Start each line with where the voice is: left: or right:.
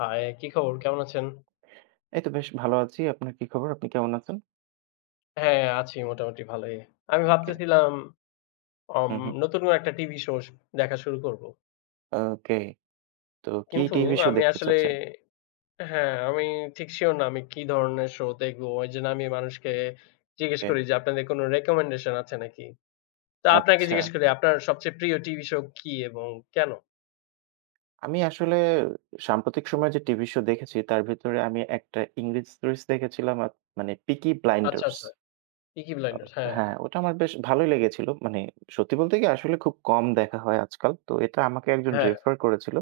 left: High! কি খবর? কেমন আছেন?
right: এই তো বেশ ভালো আছি। আপনার কি খবর? আপনি কেমন আছেন?
left: হ্যাঁ, আছি মোটামুটি ভালোই। আমি
right: ওকে।
left: ভাবতেছিলাম অম
right: হুম, হুম।
left: নতুন কোনো একটা টিভি শো দেখা শুরু করব।
right: ওকে। তো কি
left: কিন্তু
right: টিভি শো
left: আমি
right: দেখতে
left: আসলে
right: চাচ্ছেন?
left: হ্যাঁ, আমি ঠিক সিউর না আমি কি ধরনের শো দেখবো? ওইজন্য আমি মানুষকে জিজ্ঞেস
right: ওকে।
left: করি যে, "আপনাদের কোনো রিকমেন্ডেশন আছে নাকি?" তো আপনাকে
right: আচ্ছা।
left: জিজ্ঞেস করি, "আপনার সবচেয়ে প্রিয় টিভি শো কি এবং কেন?"
right: আমি আসলে সাম্প্রতিক সময়ে যে টিভি শো দেখেছি তার ভিতরে আমি একটা ইংরেজ সিরিজ দেখেছিলাম মানে 'পিকি
left: আচ্ছা,
right: ব্লাইন্ডার্স'।
left: আচ্ছা। 'পিকি ব্লাইন্ডার্স', হ্যাঁ,
right: হ্যাঁ, ওটা আমার বেশ ভালোই লেগেছিল। মানে সত্যি বলতে কি আসলে খুব কম দেখা হয় আজকাল। তো এটা আমাকে একজন
left: হ্যাঁ।
right: রেফার করেছিল।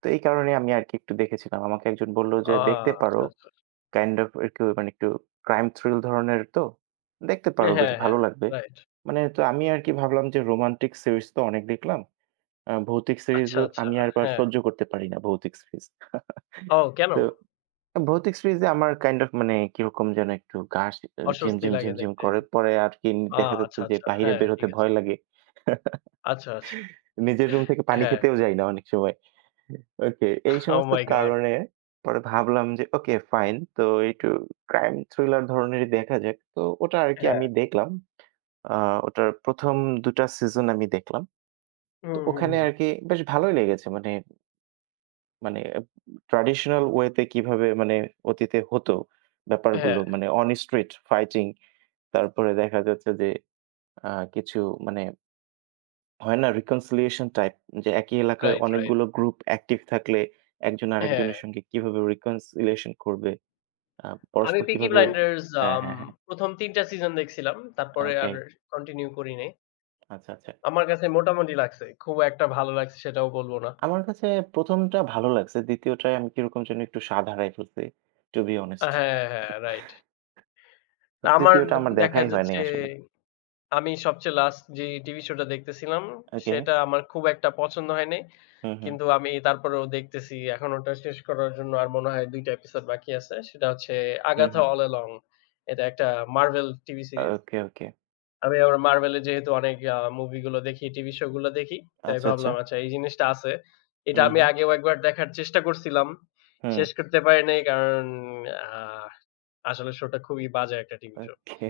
right: তো এই কারণে আমি আরকি একটু দেখেছিলাম। আমাকে একজন বলল যে,
left: আ
right: "দেখতে
left: আচ্ছা,
right: পারো।"
left: আচ্ছা।
right: কাইন্ড অফ একটু মানে একটু ক্রাইম থ্রিল ধরনের তো। দেখতে পারো, বেশ
left: হ্যাঁ, হ্যাঁ।
right: ভালো লাগবে।
left: রাইট।
right: মানে তো আমি আরকি ভাবলাম যে রোমান্টিক সিরিজ তো অনেক দেখলাম। ভৌতিক
left: আচ্ছা,
right: সিরিজও
left: আচ্ছা।
right: আমি আবার
left: হ্যাঁ।
right: সহ্য করতে পারি না ভৌতিক সিরিজ।
left: ও কেন?
right: তো ভৌতিক সিরিজে আমার কাইন্ড অফ মানে কিরকম যেন একটু গা শি
left: অস্বস্তি
right: ঝিমঝিম,
left: লাগে
right: ঝিমঝিম
left: দেখতে।
right: করে। পরে আরকি
left: আ
right: দেখা যাচ্ছে
left: আচ্ছা,
right: যে
left: আচ্ছা।
right: বাহিরে
left: হ্যাঁ,
right: বের
left: ঠিক
right: হতে
left: আছে।
right: ভয় লাগে।
left: আচ্ছা, আচ্ছা।
right: নিজের রুম থেকে পানি
left: হ্যাঁ।
right: খেতেও যাই না অনেক সময়। ওকে। এই
left: ওহ
right: সমস্ত
left: মাই গড!
right: কারণে পরে ভাবলাম যে ওকে ফাইন। তো একটু ক্রাইম থ্রিলার ধরনেরই দেখা যাক। তো ওটা আরকি
left: হ্যাঁ।
right: আমি দেখলাম। আ ওটার ১ম ২ টা সিজন আমি দেখলাম। তো
left: হুম, হুম,
right: ওখানে
left: হুম।
right: আরকি বেশ ভালোই লেগেছে। মানে মানে ট্র্যাডিশনাল ওয়েতে কিভাবে মানে অতীতে হতো
left: হ্যাঁ,
right: ব্যাপারগুলো। মানে অন স্ট্রিট ফাইটিং, তারপরে দেখা যাচ্ছে যে আ কিছু মানে হয় না? reconciliation টাইপ, যে একই এলাকায়
left: রাইট, রাইট।
right: অনেকগুলো গ্রুপ অ্যাক্টিভ থাকলে একজন
left: হ্যাঁ।
right: আরেকজনের সঙ্গে কিভাবে reconciliation করবে? আ
left: আমি
right: পরস্পর
left: 'পিকি
right: কিভাবে।
left: ব্লাইন্ডার্স'
right: হ্যাঁ,
left: আম
right: হ্যাঁ, হ্যাঁ।
left: ১ম ৩ টা সিজন দেখছিলাম। তারপরে
right: ওকে।
left: আর কন্টিনিউ করি নাই।
right: আচ্ছা, আচ্ছা।
left: আমার কাছে মোটামুটি লাগছে। খুব একটা ভালো লাগছে সেটাও বলব না।
right: আমার কাছে ১ম টা ভালো লাগছে। ২য় টায় আমি কিরকম যেন একটু স্বাদ হারায় ফেলছি। To be honest.
left: হ্যাঁ, হ্যাঁ, রাইট। আমার
right: ৩য় টা আমার
left: দেখা
right: দেখাই হয়নি
left: যাচ্ছে
right: আসলে।
left: আমি সবচেয়ে লাস্ট যে টিভি শোটা দেখতেছিলাম,
right: ওকে।
left: সেটা আমার খুব একটা পছন্দ হয় নাই।
right: হুম, হুম।
left: কিন্তু আমি তারপরেও দেখতেছি। এখন ওটা শেষ করার জন্য আর মনে হয় ২ টা এপিসোড বাকি আছে। সেটা হচ্ছে
right: হুম,
left: 'আগাথা
right: হুম।
left: All along'. এটা একটা Marvel TV series.
right: Okay, okay.
left: আমি আবার মার্ভেলের যেহেতু অনেক মুভি গুলো দেখি, টিভি শো গুলো দেখি। তাই
right: আচ্ছা, আচ্ছা।
left: ভাবলাম আচ্ছা এই জিনিসটা আছে। এটা
right: হুম,
left: আমি
right: হুম।
left: আগেও একবার দেখার চেষ্টা করছিলাম।
right: হুম।
left: শেষ করতে পারি নাই কারণ আ আসলে শোটা খুবই বাজে একটা টিভি শো।
right: ওকে।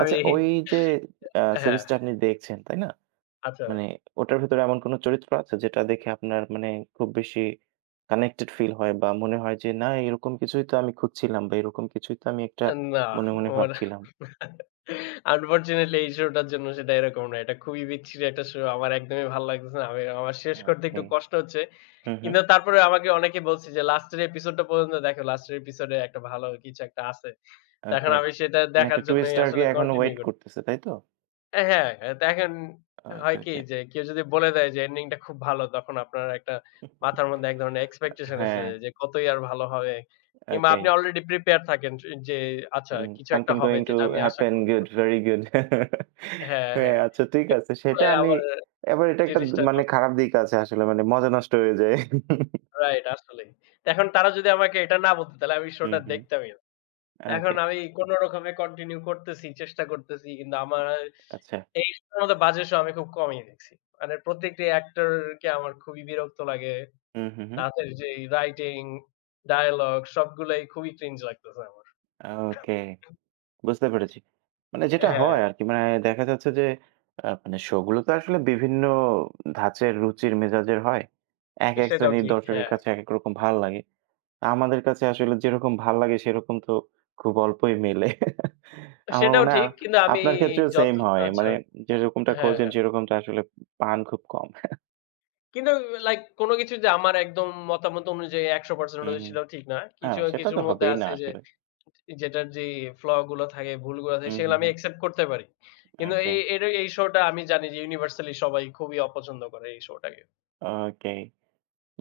right: আচ্ছা, ওই যে
left: হ্যাঁ,
right: সিরিজটা আপনি দেখছেন, তাই না?
left: আচ্ছা।
right: মানে ওটার ভেতরে এমন কোনো চরিত্র আছে যেটা দেখে আপনার মানে খুব বেশি কানেক্টেড ফিল হয় বা মনে হয় যে না এরকম কিছুই তো আমি খুঁজছিলাম বা এরকম কিছুই তো আমি একটা
left: না,
right: মনে মনে
left: আমার
right: ভাবছিলাম।
left: আনফরচুনেটলি এই শোটার জন্য সেটা এরকম না। এটা খুবই বিচ্ছিরি একটা শো। আমার একদমই ভাল লাগতেছে না। আমি আমার শেষ করতে একটু
right: ওকে।
left: কষ্ট হচ্ছে।
right: হুম, হুম।
left: কিন্তু তারপরে আমাকে অনেকে বলছে যে, "লাস্টের এপিসোডটা পর্যন্ত দেখো। লাস্টের এপিসোডে একটা ভালো কিছু একটা আছে।" তো এখন
right: ওকে।
left: আমি সেটা
right: মানে
left: দেখার
right: একটা
left: জন্যই
right: টুইস্ট আরকি
left: আসলে
right: এখনো
left: কন্টিনিউ
right: ওয়েট
left: করতেছি।
right: করতেছে, তাই তো?
left: অ্যা হ্যাঁ, দেখেন হয়
right: ওকে,
left: কি
right: ওকে।
left: যে কেউ যদি বলে দেয় যে এন্ডিংটা খুব ভালো তখন আপনার একটা মাথার মধ্যে এক ধরনের এক্সপেকটেশন এসে
right: হ্যাঁ,
left: যায় যে কতই আর ভালো হবে। কিংবা
right: ওকে।
left: আপনি অলরেডি প্রিপেয়ার থাকেন যে আচ্ছা কিছু একটা
right: Something
left: হবে
right: going to
left: যেটা আমি আশা
right: happen
left: করব না।
right: good, very good.
left: হ্যাঁ,
right: হ্যাঁ,
left: হ্যাঁ।
right: আচ্ছা ঠিক আছে। সেটা
left: ফলে
right: আমি
left: আবার
right: এবার এটা একটা
left: জিনিসটা
right: মানে
left: নষ্ট
right: খারাপ দিক আছে আসলে, মানে মজা নষ্ট হয়ে যায়।
left: রাইট আসলেই। এখন তারা যদি আমাকে এটা না বলতো তাহলে আমি
right: হুম,
left: শোটা
right: হুম।
left: দেখতামই না। এখন
right: ওকে,
left: আমি কোন রকমে কন্টিনিউ করতেছি, চেষ্টা করতেছি কিন্তু আমার
right: আচ্ছা।
left: এই শোর মতো বাজে শো আমি খুব কমই দেখছি। মানে প্রত্যেকটি অ্যাক্টর কে আমার খুবই বিরক্ত লাগে।
right: হুম, হুম, হুম।
left: তাদের যেই রাইটিং, ডায়ালগ সবগুলাই খুবই ক্রিঞ্জ লাগতেছে আমার।
right: ওকে, বুঝতে পেরেছি। মানে যেটা
left: হ্যাঁ,
right: হয় আরকি মানে দেখা যাচ্ছে যে মানে শো গুলো তো আসলে বিভিন্ন ধাঁচের রুচির মেজাজের হয়। একেক
left: সেটাও
right: শ্রেণীর
left: ঠিক।
right: দর্শকের
left: হ্যাঁ,
right: কাছে একেক রকম ভাল লাগে। আমাদের কাছে আসলে যেরকম ভাল লাগে সেরকম তো খুব অল্পই মেলে। আমার
left: সেটাও
right: মনে হয়
left: ঠিক। কিন্তু আমি
right: আপনার ক্ষেত্রেও
left: যত
right: সেম হয়।
left: আচ্ছা।
right: মানে যেরকমটা
left: হ্যাঁ,
right: খোঁজেন
left: হ্যাঁ।
right: সেরকমটা আসলে পান খুব কম।
left: কিন্তু লাইক কোন কিছু যে আমার একদম মতামত অনুযায়ী ১০০%
right: হুম,
left: অনুযায়ী
right: হুম।
left: সেটাও ঠিক না।
right: হ্যাঁ,
left: কিছু,
right: সেটা তো
left: কিছুর মধ্যে
right: হবেই না
left: আছে যে
right: আসলে।
left: যেটার যে ফ্ল গুলো থাকে, ভুলগুলো থাকে
right: হুম,
left: সেগুলো
right: হুম,
left: আমি
right: হুম।
left: অ্যাকসেপ্ট করতে পারি। কিন্তু
right: ওকে,
left: এই শোটা আমি জানি যে ইউনিভার্সালি সবাই খুবই অপছন্দ করে এই শোটাকে।
right: ওকে।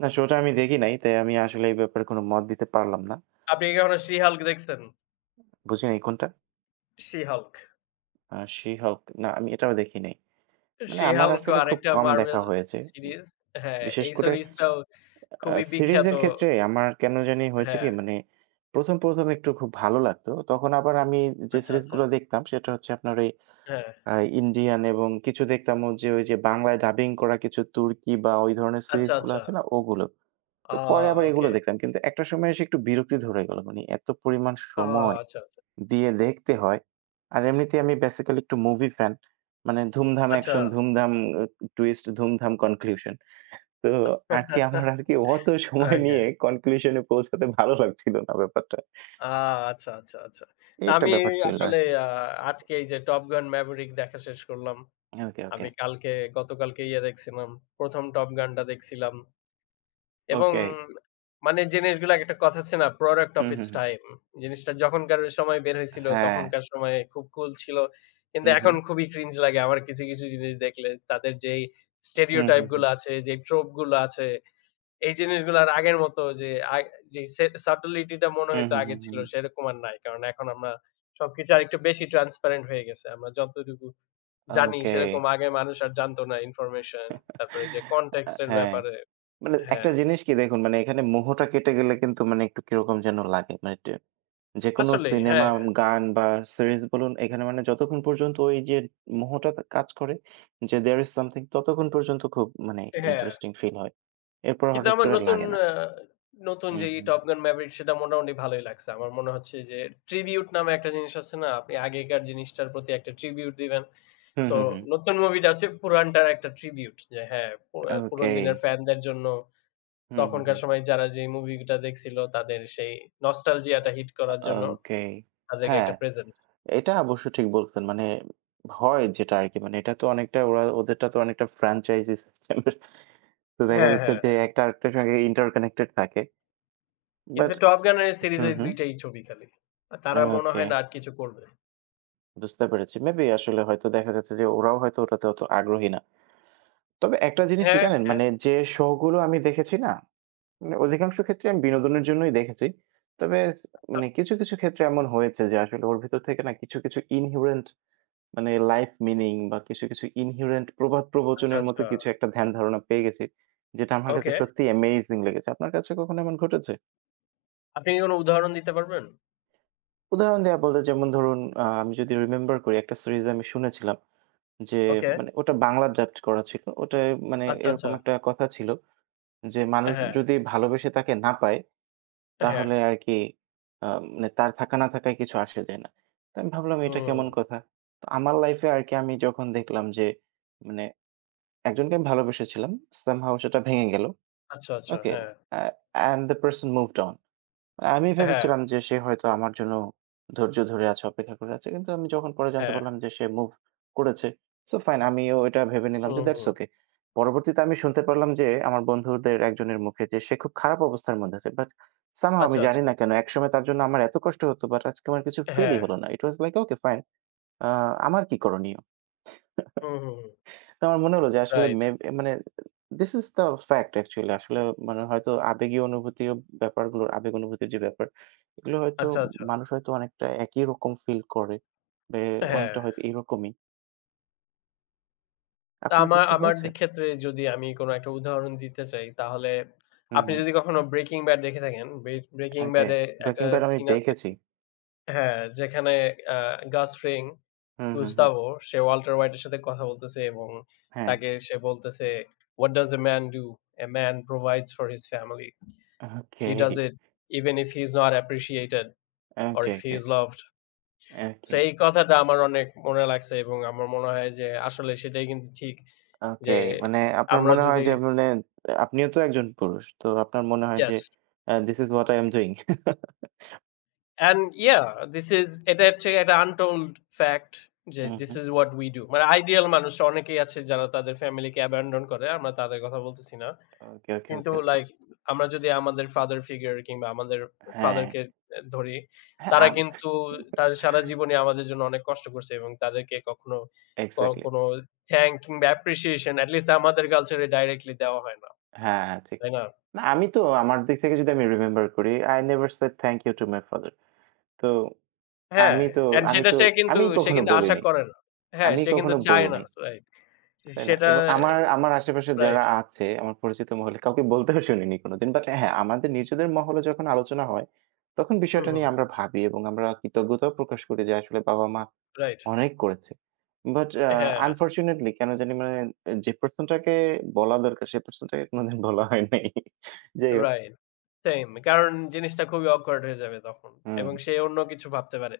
right: না শোটা আমি দেখি নাই। তাই আমি আসলে এই ব্যাপারে কোনো মত দিতে পারলাম না।
left: আপনি কি কখনো 'She-Hulk' দেখছেন?
right: বুঝি নাই কোনটা?
left: 'She-Hulk'।
right: She-Hulk না আমি এটাও দেখি নাই। মানে আমার
left: 'She-Hulk' ও
right: আসলে খুব
left: আরেকটা
right: কম
left: মার্ভেল
right: দেখা হয়েছে। উম
left: সিরিজ। হ্যাঁ,
right: বিশেষ
left: এই
right: করে
left: সিরিজটাও খুবই বিখ্যাত।
right: সিরিজের ক্ষেত্রে আমার কেন জানি হয়েছে
left: হ্যাঁ।
right: কি মানে ১ম একটু খুব ভালো লাগতো। তখন আবার আমি যে
left: আচ্ছা, আচ্ছা।
right: সিরিজগুলো দেখতাম সেটা হচ্ছে আপনার ওই
left: হ্যাঁ।
right: আ ইন্ডিয়ান এবং কিছু দেখতাম ও যে ওই যে বাংলায় ডাবিং করা কিছু তুর্কি বা ওই ধরনের
left: আচ্ছা,
right: সিরিজগুলো
left: আচ্ছা।
right: আছে না ওগুলো। তো
left: আ
right: পরে আবার এগুলো
left: ওকে।
right: দেখতাম। কিন্তু একটা সময় এসে একটু বিরক্তি ধরে গেল। মানে এত পরিমাণ
left: আ
right: সময়
left: আচ্ছা, আচ্ছা।
right: দিয়ে দেখতে হয়। আর এমনিতেই আমি বেসিক্যালি একটু মুভি ফ্যান। মানে ধুমধাম
left: আচ্ছা।
right: অ্যাকশন, ধুমধাম অ টুইস্ট, ধুমধাম কনক্লুশন। তো আরকি আমার আরকি অত সময়
left: ওকে।
right: নিয়ে কনক্লুশন এ পৌঁছাতে ভালো লাগছিল না ব্যাপারটা।
left: আ আচ্ছা, আচ্ছা, আচ্ছা। তা
right: এই একটা
left: আমি
right: ব্যাপার
left: এই
right: ছিল
left: আসলে
right: আরকি।
left: আ আজকে এই যে 'টপ গান ম্যাভরিক' দেখা শেষ করলাম।
right: ওকে, ওকে,
left: আমি কালকে গতকালকে ইয়ে দেখছিলাম। ১ম 'টপ গান'টা দেখছিলাম। এবং
right: ওকে।
left: মানে জিনিসগুলা একটা কথা আছে না? Product of
right: hmm, hmm,
left: it's
right: hmm.
left: Time. জিনিসটা যখনকার সময় বের হইছিল,
right: হ্যাঁ।
left: তখনকার সময়ে খুব কুল ছিল। কিন্তু
right: হুম,
left: এখন
right: হুম।
left: খুবই ক্রিঞ্জ লাগে আমার কিছু, কিছু জিনিস দেখলে। তাদের যেই
right: হুম,
left: stereotype
right: হুম,
left: গুলো
right: হুম।
left: আছে, যে trope গুলো আছে, এই জিনিসগুলো আর আগের মতো যে যে সে subtlety টা মনে
right: হুম,
left: হইতো
right: হুম,
left: আগে
right: হুম,
left: ছিল,
right: হুম।
left: সেরকম আর নাই। কারণ এখন আমরা সবকিছু আরেকটু বেশি transparent হয়ে গেছে। আমরা যতটুকু জানি,
right: ওকে।
left: সেরকম আগে মানুষ আর জানতো না ইনফরমেশন। তারপরে যে context এর
right: হ্যাঁ।
left: ব্যাপারে
right: মানে একটা
left: হ্যাঁ,
right: জিনিস কি দেখুন মানে এখানে মোহটা কেটে গেলে কিন্তু মানে একটু কিরকম যেন লাগে। মানে ট যেকোনো
left: আসলেই
right: সিনেমা,
left: হ্যাঁ।
right: গান বা সিরিজ বলুন, এখানে মানে যতক্ষণ পর্যন্ত ওই যে মোহটা কাজ করে যে there is something ততক্ষণ পর্যন্ত খুব মানে
left: হ্যাঁ,
right: ইন্টারেস্টিং ফিল হয়। এরপর
left: কিন্তু
right: হঠাৎ
left: আমার
right: করে আর
left: নতুন
right: লাগে না।
left: আ নতুন
right: হুম,
left: যে
right: হুম,
left: 'টপ গান ম্যাভেরিক' সেটা মোটামুটি ভালোই লাগছে। আমার মনে হচ্ছে যে ট্রিবিউট নামে একটা জিনিস আছে না? আপনি আগেকার জিনিসটার প্রতি একটা ট্রিবিউট দিবেন।
right: হুম,
left: সো
right: হুম, হুম।
left: নতুন মুভিটা হচ্ছে পুরানটার একটা ট্রিবিউট। যে হ্যাঁ, পুরান
right: ওকে।
left: দিনের ফ্যানদের জন্য
right: হুম, হুম,
left: তখনকার
right: হুম।
left: সময় যারা যে মুভিটা দেখছিল তাদের সেই নস্টালজিয়া টা হিট করার জন্য
right: ওকে।
left: তাদেরকে
right: হ্যাঁ,
left: একটা প্রেজেন্ট।
right: এটা অবশ্য ঠিক বলছেন। মানে হয় যেটা আরকি মানে এটা তো অনেকটা ওরা ওদেরটা তো অনেকটা ফ্র্যাঞ্চাইজি সিস্টেম এর, তো দেখা
left: হ্যাঁ,
right: যাচ্ছে
left: হ্যাঁ,
right: যে
left: হ্যাঁ।
right: একটা আরেকটার সঙ্গে ইন্টার কানেক্টেড থাকে।
left: কিন্তু
right: বাট
left: 'টপ গান' এর
right: হুম,
left: সিরিজের
right: হুম।
left: ২ টাই ছবি খালি। আর তারা মনে
right: ওকে।
left: হয় না আর কিছু করবে।
right: বুঝতে পেরেছি। মেবি আসলে হয়তো দেখা যাচ্ছে যে ওরাও হয়তো ওটাতে অত আগ্রহী না। তবে একটা জিনিস কি
left: হ্যাঁ,
right: জানেন?
left: হ্যাঁ।
right: মানে যে শো গুলো আমি দেখেছি না? মানে অধিকাংশ ক্ষেত্রে আমি বিনোদনের জন্যই দেখেছি। তবে স
left: আ
right: মানে কিছু, কিছু ক্ষেত্রে এমন হয়েছে যে আসলে ওর ভিতর থেকে না কিছু, কিছু inherent মানে লাইফ মিনিং বা কিছু, কিছু inherent প্রবাদ
left: আচ্ছা,
right: প্রবচনের মতো
left: আচ্ছা।
right: কিছু একটা ধ্যান ধারণা পেয়ে গেছি। যেটা আমার কাছে
left: ওকে।
right: সত্যিই অ্যামেজিং লেগেছে। আপনার কাছে কখনো এমন ঘটেছে?
left: আপনি কি কোনো উদাহরণ দিতে পারবেন?
right: উদাহরণ দেয়া বললে যেমন ধরুন আমি যদি রিমেম্বার করি একটা সিরিজ আমি শুনেছিলাম। যে
left: ওকে।
right: মানে ওটা বাংলা ড্রাফট করা ছিল। ওটায় মানে
left: আচ্ছা, আচ্ছা।
right: এরকম একটা কথা ছিল যে, "মানুষ
left: হ্যাঁ,
right: যদি ভালোবেসে তাকে না পায়,
left: হ্যাঁ।
right: তাহলে আর কি আ মানে তার থাকা না থাকায় কিছু আসে যায় না।" তো আমি ভাবলাম এটা
left: হুম।
right: কেমন কথা? তো আমার লাইফে আর কি আমি যখন দেখলাম যে মানে একজনকে আমি ভালোবেসেছিলাম। somehow সেটা ভেঙে গেল।
left: আচ্ছা, আচ্ছা।
right: ওকে?
left: হ্যাঁ,
right: আ and the person moved on. আমি
left: হ্যাঁ,
right: ভেবেছিলাম যে সে হয়তো আমার জন্য ধৈর্য ধরে আছে, অপেক্ষা করে আছে। কিন্তু আমি যখন পরে জানতে
left: হ্যাঁ।
right: পারলাম যে সে মুভ করেছে, সো ফাইন আমিও এটা ভেবে নিলাম যে
left: হুম,
right: দ্যাটস
left: হুম।
right: ওকে। পরবর্তীতে আমি শুনতে পারলাম যে আমার বন্ধুদের একজনের মুখে যে সে খুব খারাপ অবস্থার মধ্যে আছে। বাট সামহাও আমি
left: আচ্ছা,
right: জানি
left: আচ্ছা।
right: না কেন একসময় তার জন্য আমার এত কষ্ট হতো বাট আজকে আমার কিছু ফিলই
left: হ্যাঁ।
right: হলো না। ইট ওয়াজ লাইক ওকে ফাইন, আ আমার কি করণীয়?
left: হুম, হুম, হুম।
right: তো আমার মনে হলো যে আসলে
left: রাইট।
right: মেব মানে this is the fact actually আসলে মানে হয়তো আবেগীয় অনুভূতিও ব্যাপারগুলো আবেগ অনুভূতির যে ব্যাপার, এগুলো হয়তো
left: আচ্ছা, আচ্ছা।
right: মানুষ হয়তো অনেকটা একই রকম ফিল করে। বে
left: হ্যাঁ।
right: অনেকটা হয়তো এইরকমই।
left: তা
right: আপনার
left: আমার
right: ক্ষেত্রে
left: আমার
right: হয়েছে?
left: দি ক্ষেত্রে যদি আমি কোনো একটা উদাহরণ দিতে চাই তাহলে
right: হুম,
left: আপনি
right: হুম।
left: যদি কখনো 'Breaking Bad' দেখে থাকেন, 'Breaking
right: ওকে।
left: Bad' এ একটা
right: 'ব্রেকিং ব্যাড' আমি
left: সিন আছে
right: দেখেছি।
left: হ্যাঁ, যেখানে আ 'Gus Fring',
right: হুম, হুম, হুম।
left: গুস্তাভো, সে ওয়াল্টার হোয়াইটের সাথে কথা বলতেছে এবং
right: হ্যাঁ।
left: তাকে সে বলতেছে, "What does a man do? A man provides for his family. He
right: okay,
left: does it even if he is not appreciated or
right: okay,
left: if he
right: okay,
left: is loved." So
right: okay,
left: এই কথাটা আমার অনেক মনে লাগছে এবং আমার মনে হয় যে আসলে সেটাই কিন্তু ঠিক
right: ওকে।
left: যে
right: মানে আপনার
left: আমরা
right: মনে হয়
left: যদি
right: যে মানে আপনিও তো একজন পুরুষ। তো আপনার মনে হয় যে
left: yes
right: this is what I am doing.
left: And yeah, this is এটা হচ্ছে একটা untold fact যে
right: hmm,
left: this
right: hmm.
left: is what we do. মানে আইডিয়াল মানুষ অনেকেই আছে যারা তাদের ফ্যামিলিকে অ্যাবান্ডন করে। আমরা তাদের কথা বলতেছি না।
right: ওকে, ওকে,
left: কিন্তু
right: ওকে, ওকে।
left: লাইক আমরা যদি আমাদের ফাদার ফিগার কিংবা আমাদের
right: হ্যাঁ,
left: ফাদারকে ধরি,
right: হ্যাঁ,
left: তারা কিন্তু তাদের সারা জীবনই আমাদের জন্য অনেক কষ্ট করছে এবং তাদেরকে কখনো ক
right: এক্সাক্টলি।
left: কোনো থ্যাংক কিংবা অ্যাপ্রিসিয়েশন এট লিস্ট আমাদের কালচারে ডাইরেক্টলি দেওয়া হয় না।
right: হ্যাঁ, হ্যাঁ, ঠিক।
left: তাই না?
right: না আমি তো আমার দিক থেকে যদি আমি রিমেম্বার করি, I never said thank you to my father. তো
left: হ্যাঁ,
right: আমি তো
left: অ্যান্ড
right: আমি
left: সেটা
right: তো
left: সে কিন্তু
right: আমি
left: সে
right: কখনো
left: কিন্তু আশা
right: বলিনি।
left: করে না। হ্যাঁ,
right: আমি
left: সে কিন্তু
right: কখনো
left: চায় না।
right: বলিনি।
left: রাইট।
right: তাই না?
left: সেটা
right: এবং আমার আমার আশেপাশে যারা
left: রাইট।
right: আছে, আমার পরিচিত মহলে কাউকে বলতেও শুনিনি কোনোদিন। বাট হ্যাঁ, আমাদের নিজেদের মহলে যখন আলোচনা হয়, তখন
left: হুম,
right: বিষয়টা
left: হুম।
right: নিয়ে আমরা ভাবি এবং আমরা কৃতজ্ঞতাও প্রকাশ করি যে আসলে বাবা-মা
left: রাইট।
right: অনেক করেছি। বাট
left: হ্যাঁ,
right: আনফরচুনেটলি কেন জানি মানে যে পারসন টাকে বলা দরকার সে পারসন টাকে কোনদিন বলা হয় নাই। যাই হোক
left: রাইট। সেইম। কারণ জিনিসটা খুবই awkward হয়ে যাবে তখন।
right: হুম,
left: এবং সে অন্য কিছু ভাবতে পারে।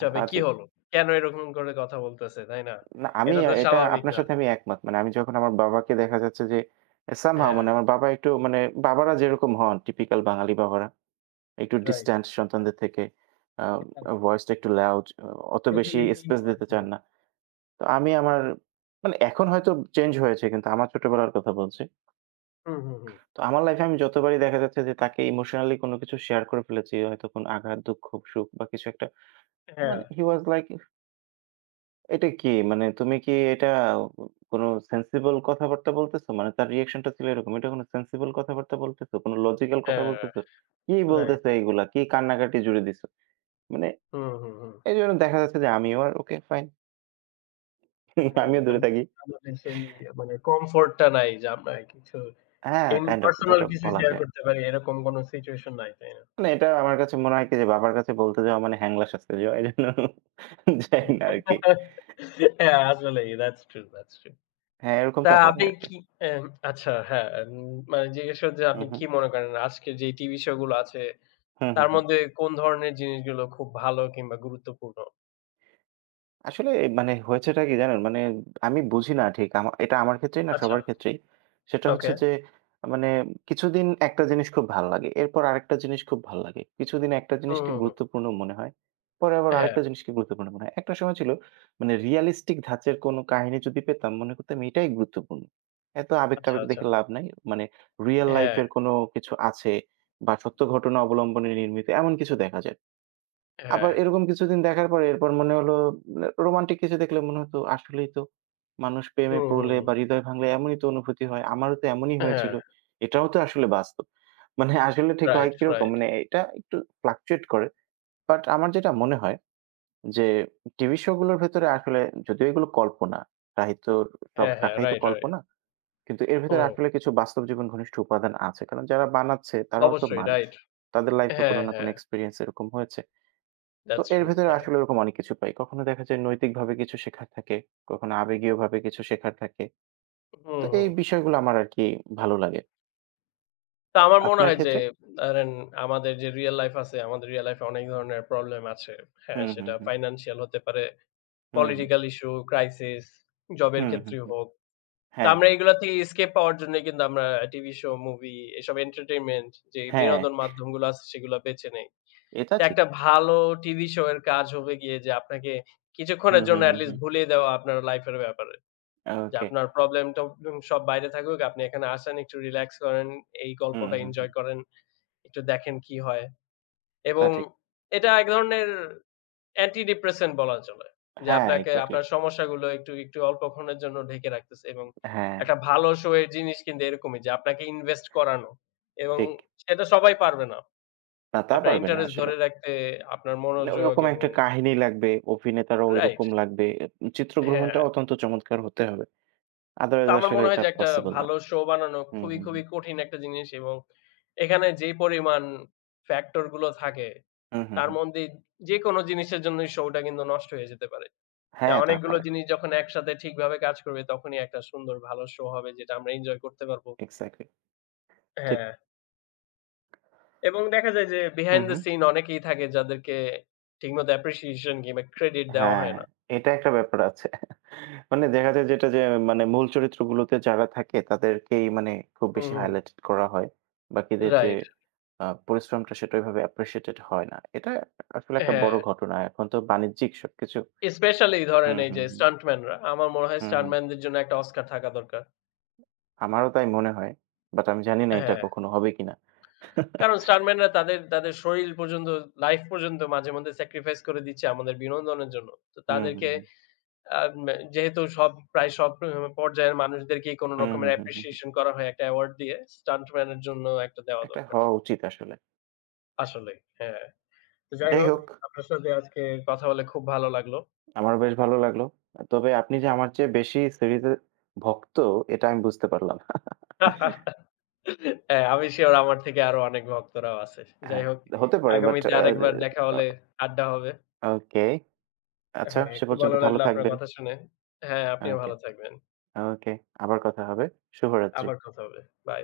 left: সবে
right: তা
left: কি
right: ঠিক।
left: হলো? কেন এরকম করে কথা বলতেছে, তাই না?
right: না আমি
left: এটা তো
right: এটা
left: স্বাভাবিক
right: আপনার
left: না।
right: সাথে আমি একমত। মানে আমি যখন আমার বাবাকে দেখা যাচ্ছে যে সামহাউ
left: হ্যাঁ,
right: মানে আমার বাবা একটু মানে বাবারা যেরকম হন টিপিক্যাল বাঙালি বাবারা একটু
left: রাইট।
right: ডিসট্যান্ট সন্তানদের থেকে। আ ভয়েসটা একটু লাউড, অত বেশি
left: স্পেশালি টিম
right: স্পেস
left: ওয়ার্ক
right: দিতে
left: করে।
right: চান না। তো আমি আমার মানে এখন হয়তো চেঞ্জ হয়েছে কিন্তু আমার ছোটবেলার কথা বলছি।
left: হুম, হুম, হুম।
right: তো আমার লাইফে আমি যতবারই দেখা যাচ্ছে যে তাকে ইমোশনালি কোনো কিছু শেয়ার করে ফেলেছি হয়তো কোনো আঘাত, দুঃখ, সুখ বা কিছু একটা
left: হ্যাঁ,
right: মানে হি ওয়াজ লাইক এটা কি? মানে তুমি কি এটা কোনো সেনসিবল কথাবার্তা বলতেছো? মানে তার রিঅ্যাকশনটা ছিল এরকম। এটা কোনো সেনসিবল কথাবার্তা বলতেছো? কোনো লজিক্যাল কথা
left: হ্যাঁ,
right: বলতেছো? কি
left: রাইট।
right: বলতেছো এইগুলা? কি কান্নাকাটি জুড়ে দিছো? মানে
left: হুম, হুম, হুম।
right: এইজন্য দেখা যাচ্ছে যে আমিও আর ওকে ফাইন।
left: হ্যাঁ,
right: আমিও দূরে
left: তখন
right: থাকি।
left: আমাদের সেই মানে কমফোর্ট টা নাই যে আমরা কিছু
right: হ্যাঁ,
left: ইন
right: কাইন্ড অফ
left: পার্সোনাল
right: ওটা
left: কিছু
right: বলা
left: শেয়ার
right: যায়।
left: করতে পারি এরকম কোন সিচুয়েশন নাই, তাই না?
right: মানে এটা আমার কাছে মনে হয় কি যে বাবার কাছে বলতে যাওয়া মানে হ্যাংলা শাস্তি দেওয়া। এজন্য যাই না আরকি।
left: হ্যাঁ, আসলেই। That's true, that's true.
right: হ্যাঁ,
left: তা
right: এরকমটা হয়
left: আপনি
right: আরকি।
left: কি এন আচ্ছা হ্যাঁ, মানে জিজ্ঞেস করতে
right: হু,
left: আপনি
right: হু।
left: কি মনে করেন আজকের যে টিভি শো গুলো আছে
right: হু, হু,
left: তার
right: হু।
left: মধ্যে কোন ধরনের জিনিসগুলো খুব ভালো কিংবা গুরুত্বপূর্ণ?
right: আসলে মানে হয়েছেটা কি জানেন? মানে আমি বুঝি না ঠিক। আমা এটা আমার ক্ষেত্রেই না
left: আচ্ছা,
right: সবার ক্ষেত্রেই। সেটা
left: ওকে।
right: হচ্ছে যে মানে কিছুদিন একটা জিনিস খুব ভাল লাগে। এরপর আরেকটা জিনিস খুব ভাল লাগে। কিছুদিন একটা
left: হুম,
right: জিনিসকে
left: হুম, হুম।
right: গুরুত্বপূর্ণ মনে হয়। পরে আবার
left: হ্যাঁ,
right: আরেকটা জিনিসকে গুরুত্বপূর্ণ মনে হয়। একটা সময় ছিল মানে রিয়ালিস্টিক ধাঁচের কোনো কাহিনী যদি পেতাম মনে করতাম এটাই গুরুত্বপূর্ণ। এত
left: আচ্ছা,
right: আবেগ-টাবেগ
left: আচ্ছা।
right: দেখে লাভ নাই। মানে রিয়াল লাইফ
left: হ্যাঁ,
right: এর কোনো কিছু আছে বা সত্য ঘটনা অবলম্বনে নির্মিত এমন কিছু দেখা যায়।
left: হ্যাঁ।
right: আবার এরকম কিছুদিন দেখার পরে এরপর মনে হলো মানে রোমান্টিক কিছু দেখলে মনে হতো আসলেই তো মানুষ প্রেমে
left: হুম, হুম,
right: পড়লে
left: হুম।
right: বা হৃদয় ভাঙলে এমনই তো অনুভূতি হয়। আমারও তো এমনই
left: হ্যাঁ,
right: হয়েছিল। এটাও তো আসলে বাস্তব। মানে আসলে ঠিক হয়
left: রাইট,
right: কিরকম
left: রাইট।
right: মানে এটা একটু ফ্লাকচুয়েট করে। বাট আমার যেটা মনে হয় যে টিভি শো গুলোর ভেতরে আসলে যদিও এগুলো কল্পনা, সাহিত্যর সব
left: হ্যাঁ, হ্যাঁ,
right: শাখাই তো
left: রাইট, রাইট।
right: কল্পনা। কিন্তু এর ভেতরে
left: হুম,
right: আসলে কিছু বাস্তব জীবন ঘনিষ্ঠ উপাদান আছে। কারণ যারা বানাচ্ছে তারাও তো
left: অবশ্যই
right: মানুষ।
left: রাইট।
right: তাদের লাইফ এ কোনো
left: হ্যাঁ,
right: না কোনো
left: হ্যাঁ,
right: এক্সপেরিয়েন্স এরকম হয়েছে। তো
left: দ্যাটস
right: এর
left: ট্রু।
right: ভেতরে
left: হ্যাঁ।
right: আসলে ওরকম অনেক কিছু পাই। কখনো দেখা যায় নৈতিকভাবে কিছু শেখার থাকে, কখনো আবেগীয়ভাবে কিছু শেখার থাকে।
left: হুম,
right: তো
left: হুম।
right: এই বিষয়গুলো আমার আরকি ভালো লাগে।
left: তো আমার মনে
right: আপনার
left: হয় যে
right: ক্ষেত্রে?
left: ধরেন আমাদের যে রিয়াল লাইফ আছে, আমাদের রিয়াল লাইফ এ অনেক ধরনের প্রবলেম আছে। হ্যাঁ,
right: হুম, হুম,
left: সেটা
right: হুম।
left: ফাইন্যান্সিয়াল হতে পারে,
right: হুম, হুম,
left: পলিটিক্যাল ইস্যু, ক্রাইসিস, জবের
right: হুম, হুম,
left: ক্ষেত্রে
right: হুম।
left: হোক। তো
right: হ্যাঁ,
left: আমরা এগুলা থেকে escape পাওয়ার জন্য কিন্তু আমরা টিভি শো, মুভি এসব entertainment যে
right: হ্যাঁ,
left: বিনোদন মাধ্যমগুলো আছে সেগুলো বেছে নেই।
right: এটা
left: তো
right: ঠিক।
left: একটা ভালো টিভি শো এর কাজ হবে গিয়ে যে আপনাকে
right: হুম,
left: কিছুক্ষণের জন্য
right: হুম,
left: at
right: হুম,
left: least
right: হুম।
left: ভুলিয়ে দেওয়া আপনার লাইফের ব্যাপারে। যে
right: ওকে।
left: আপনার প্রবলেম-টবলেম সব বাইরে থাকুক, আপনি এখানে আসেন, একটু রিল্যাক্স করেন, এই
right: হুম,
left: গল্পটা
right: হুম,
left: এনজয়
right: হুম।
left: করেন, একটু দেখেন কি হয়।
right: তা
left: এবং
right: ঠিক।
left: এটা এক ধরনের অ্যান্টি ডিপ্রেসেন্ট বলা চলে। যে
right: হ্যাঁ,
left: আপনাকে
right: এক্সাক্টলি।
left: আপনার সমস্যাগুলো একটু, একটু অল্পক্ষণের জন্য ঢেকে রাখতেছে এবং
right: হ্যাঁ,
left: একটা ভালো শো এর জিনিস কিন্তু এরকমই যে আপনাকে ইনভেস্ট করানো এবং
right: ঠিক।
left: সেটা সবাই পারবে না।
right: না, তা
left: আপনার
right: পারবে না
left: ইন্টারেস্ট
right: আসলে।
left: ধরে রাখতে আপনার
right: মানে
left: মনোযোগ
right: ঐরকম
left: এবং
right: একটা কাহিনী লাগবে, অভিনেতারও
left: রাইট
right: ঐরকম লাগবে। এ
left: হ্যাঁ।
right: চিত্রগ্রহণটা অত্যন্ত চমৎকার হতে হবে।
left: তো
right: আদারওয়াইজ
left: আমার
right: আসলে
left: মনে হয়
right: এটা
left: যে একটা
right: পসিবল না।
left: ভালো শো বানানো
right: হুম,
left: খুবই,
right: হুম,
left: খুবই
right: হুম।
left: কঠিন একটা জিনিস এবং এখানে যে পরিমাণ ফ্যাক্টর গুলো থাকে
right: হুম, হুম,
left: তার
right: হুম।
left: মধ্যে যেকোনো জিনিসের জন্যই শোটা কিন্তু নষ্ট হয়ে যেতে পারে। না,
right: হ্যাঁ, তা
left: অনেকগুলো
right: পারে।
left: জিনিস যখন একসাথে ঠিকভাবে কাজ করবে তখনই একটা সুন্দর ভালো শো হবে যেটা আমরা এনজয় করতে পারবো।
right: এক্সাক্টলি। ঠিক।
left: হ্যাঁ, এবং দেখা যায় যে
right: হুম,
left: behind the
right: হুম।
left: scene অনেকেই থাকে যাদেরকে ঠিকমতো appreciation কিংবা ক্রেডিট দেওয়া
right: হ্যাঁ,
left: হয় না।
right: এটা একটা ব্যাপার আছে। মানে দেখা যায় যেটা যে মানে মূল চরিত্রগুলোতে যারা থাকে তাদেরকেই মানে খুব
left: হুম,
right: বেশি
left: হুম।
right: হাইলাইটেড করা হয়। বাকিদের যে
left: রাইট।
right: পরিশ্রমটা সেটা ওইভাবে অ্যাপ্রিশিয়েটেড হয় না। এটা আসলে একটা
left: হ্যাঁ,
right: বড় ঘটনা। এখন তো বাণিজ্যিক সবকিছু
left: স্পেশালি ধরেন
right: হুম,
left: এই
right: হুম,
left: যে
right: হুম।
left: স্টান্টম্যানরা। আমার মনে হয়
right: হুম, হুম।
left: স্টান্টম্যানদের জন্য একটা অস্কার থাকা দরকার।
right: আমারও তাই মনে হয়। বাট আমি জানি না এটা
left: হ্যাঁ,
right: কখনো হবে কিনা।
left: কারণ স্টান্টম্যানরা তাদের তাদের শরীর পর্যন্ত, লাইফ পর্যন্ত মাঝে মধ্যে স্যাক্রিফাইস করে দিচ্ছে আমাদের বিনোদনের জন্য। তো
right: হুম, হুম,
left: তাদেরকে
right: হুম।
left: আম যেহেতু সব প্রায় সব পর্যায়ের মানুষদেরকেই কোন
right: হুম,
left: রকমের
right: হুম, হুম, হুম। হুম।
left: অ্যাপ্রিসিয়েশন করা হয় একটা অ্যাওয়ার্ড দিয়ে, স্টান্টম্যান এর জন্য একটা দেওয়া
right: একটা
left: দরকার।
right: হওয়া উচিত আসলে।
left: আসলেই, হ্যাঁ। তো যাই
right: যাই
left: হোক,
right: হোক
left: আপনার সাথে আজকে কথা বলে খুব ভালো লাগলো।
right: আমারও বেশ ভালো লাগলো। তবে আপনি যে আমার চেয়ে বেশি সিরিজের ভক্ত এটা আমি বুঝতে পারলাম।
left: হ্যাঁ, আমি সিউর আমার থেকে আরো অনেক ভক্তরাও আছে। যাই
right: হ্যাঁ,
left: হোক,
right: হতে পারে বাট
left: আগামীতে
right: আ
left: আরেকবার দেখা হলে আড্ডা হবে।
right: আ ওকে। আচ্ছা
left: হ্যাঁ,
right: সে
left: খুব
right: পর্যন্ত
left: ভালো
right: ভালো
left: লাগলো আপনার
right: থাকবেন।
left: কথা শুনে। হ্যাঁ, আপনিও
right: ওকে,
left: ভালো থাকবেন।
right: ওকে। আবার কথা হবে। শুভরাত্রি।
left: আবার কথা হবে। বাই।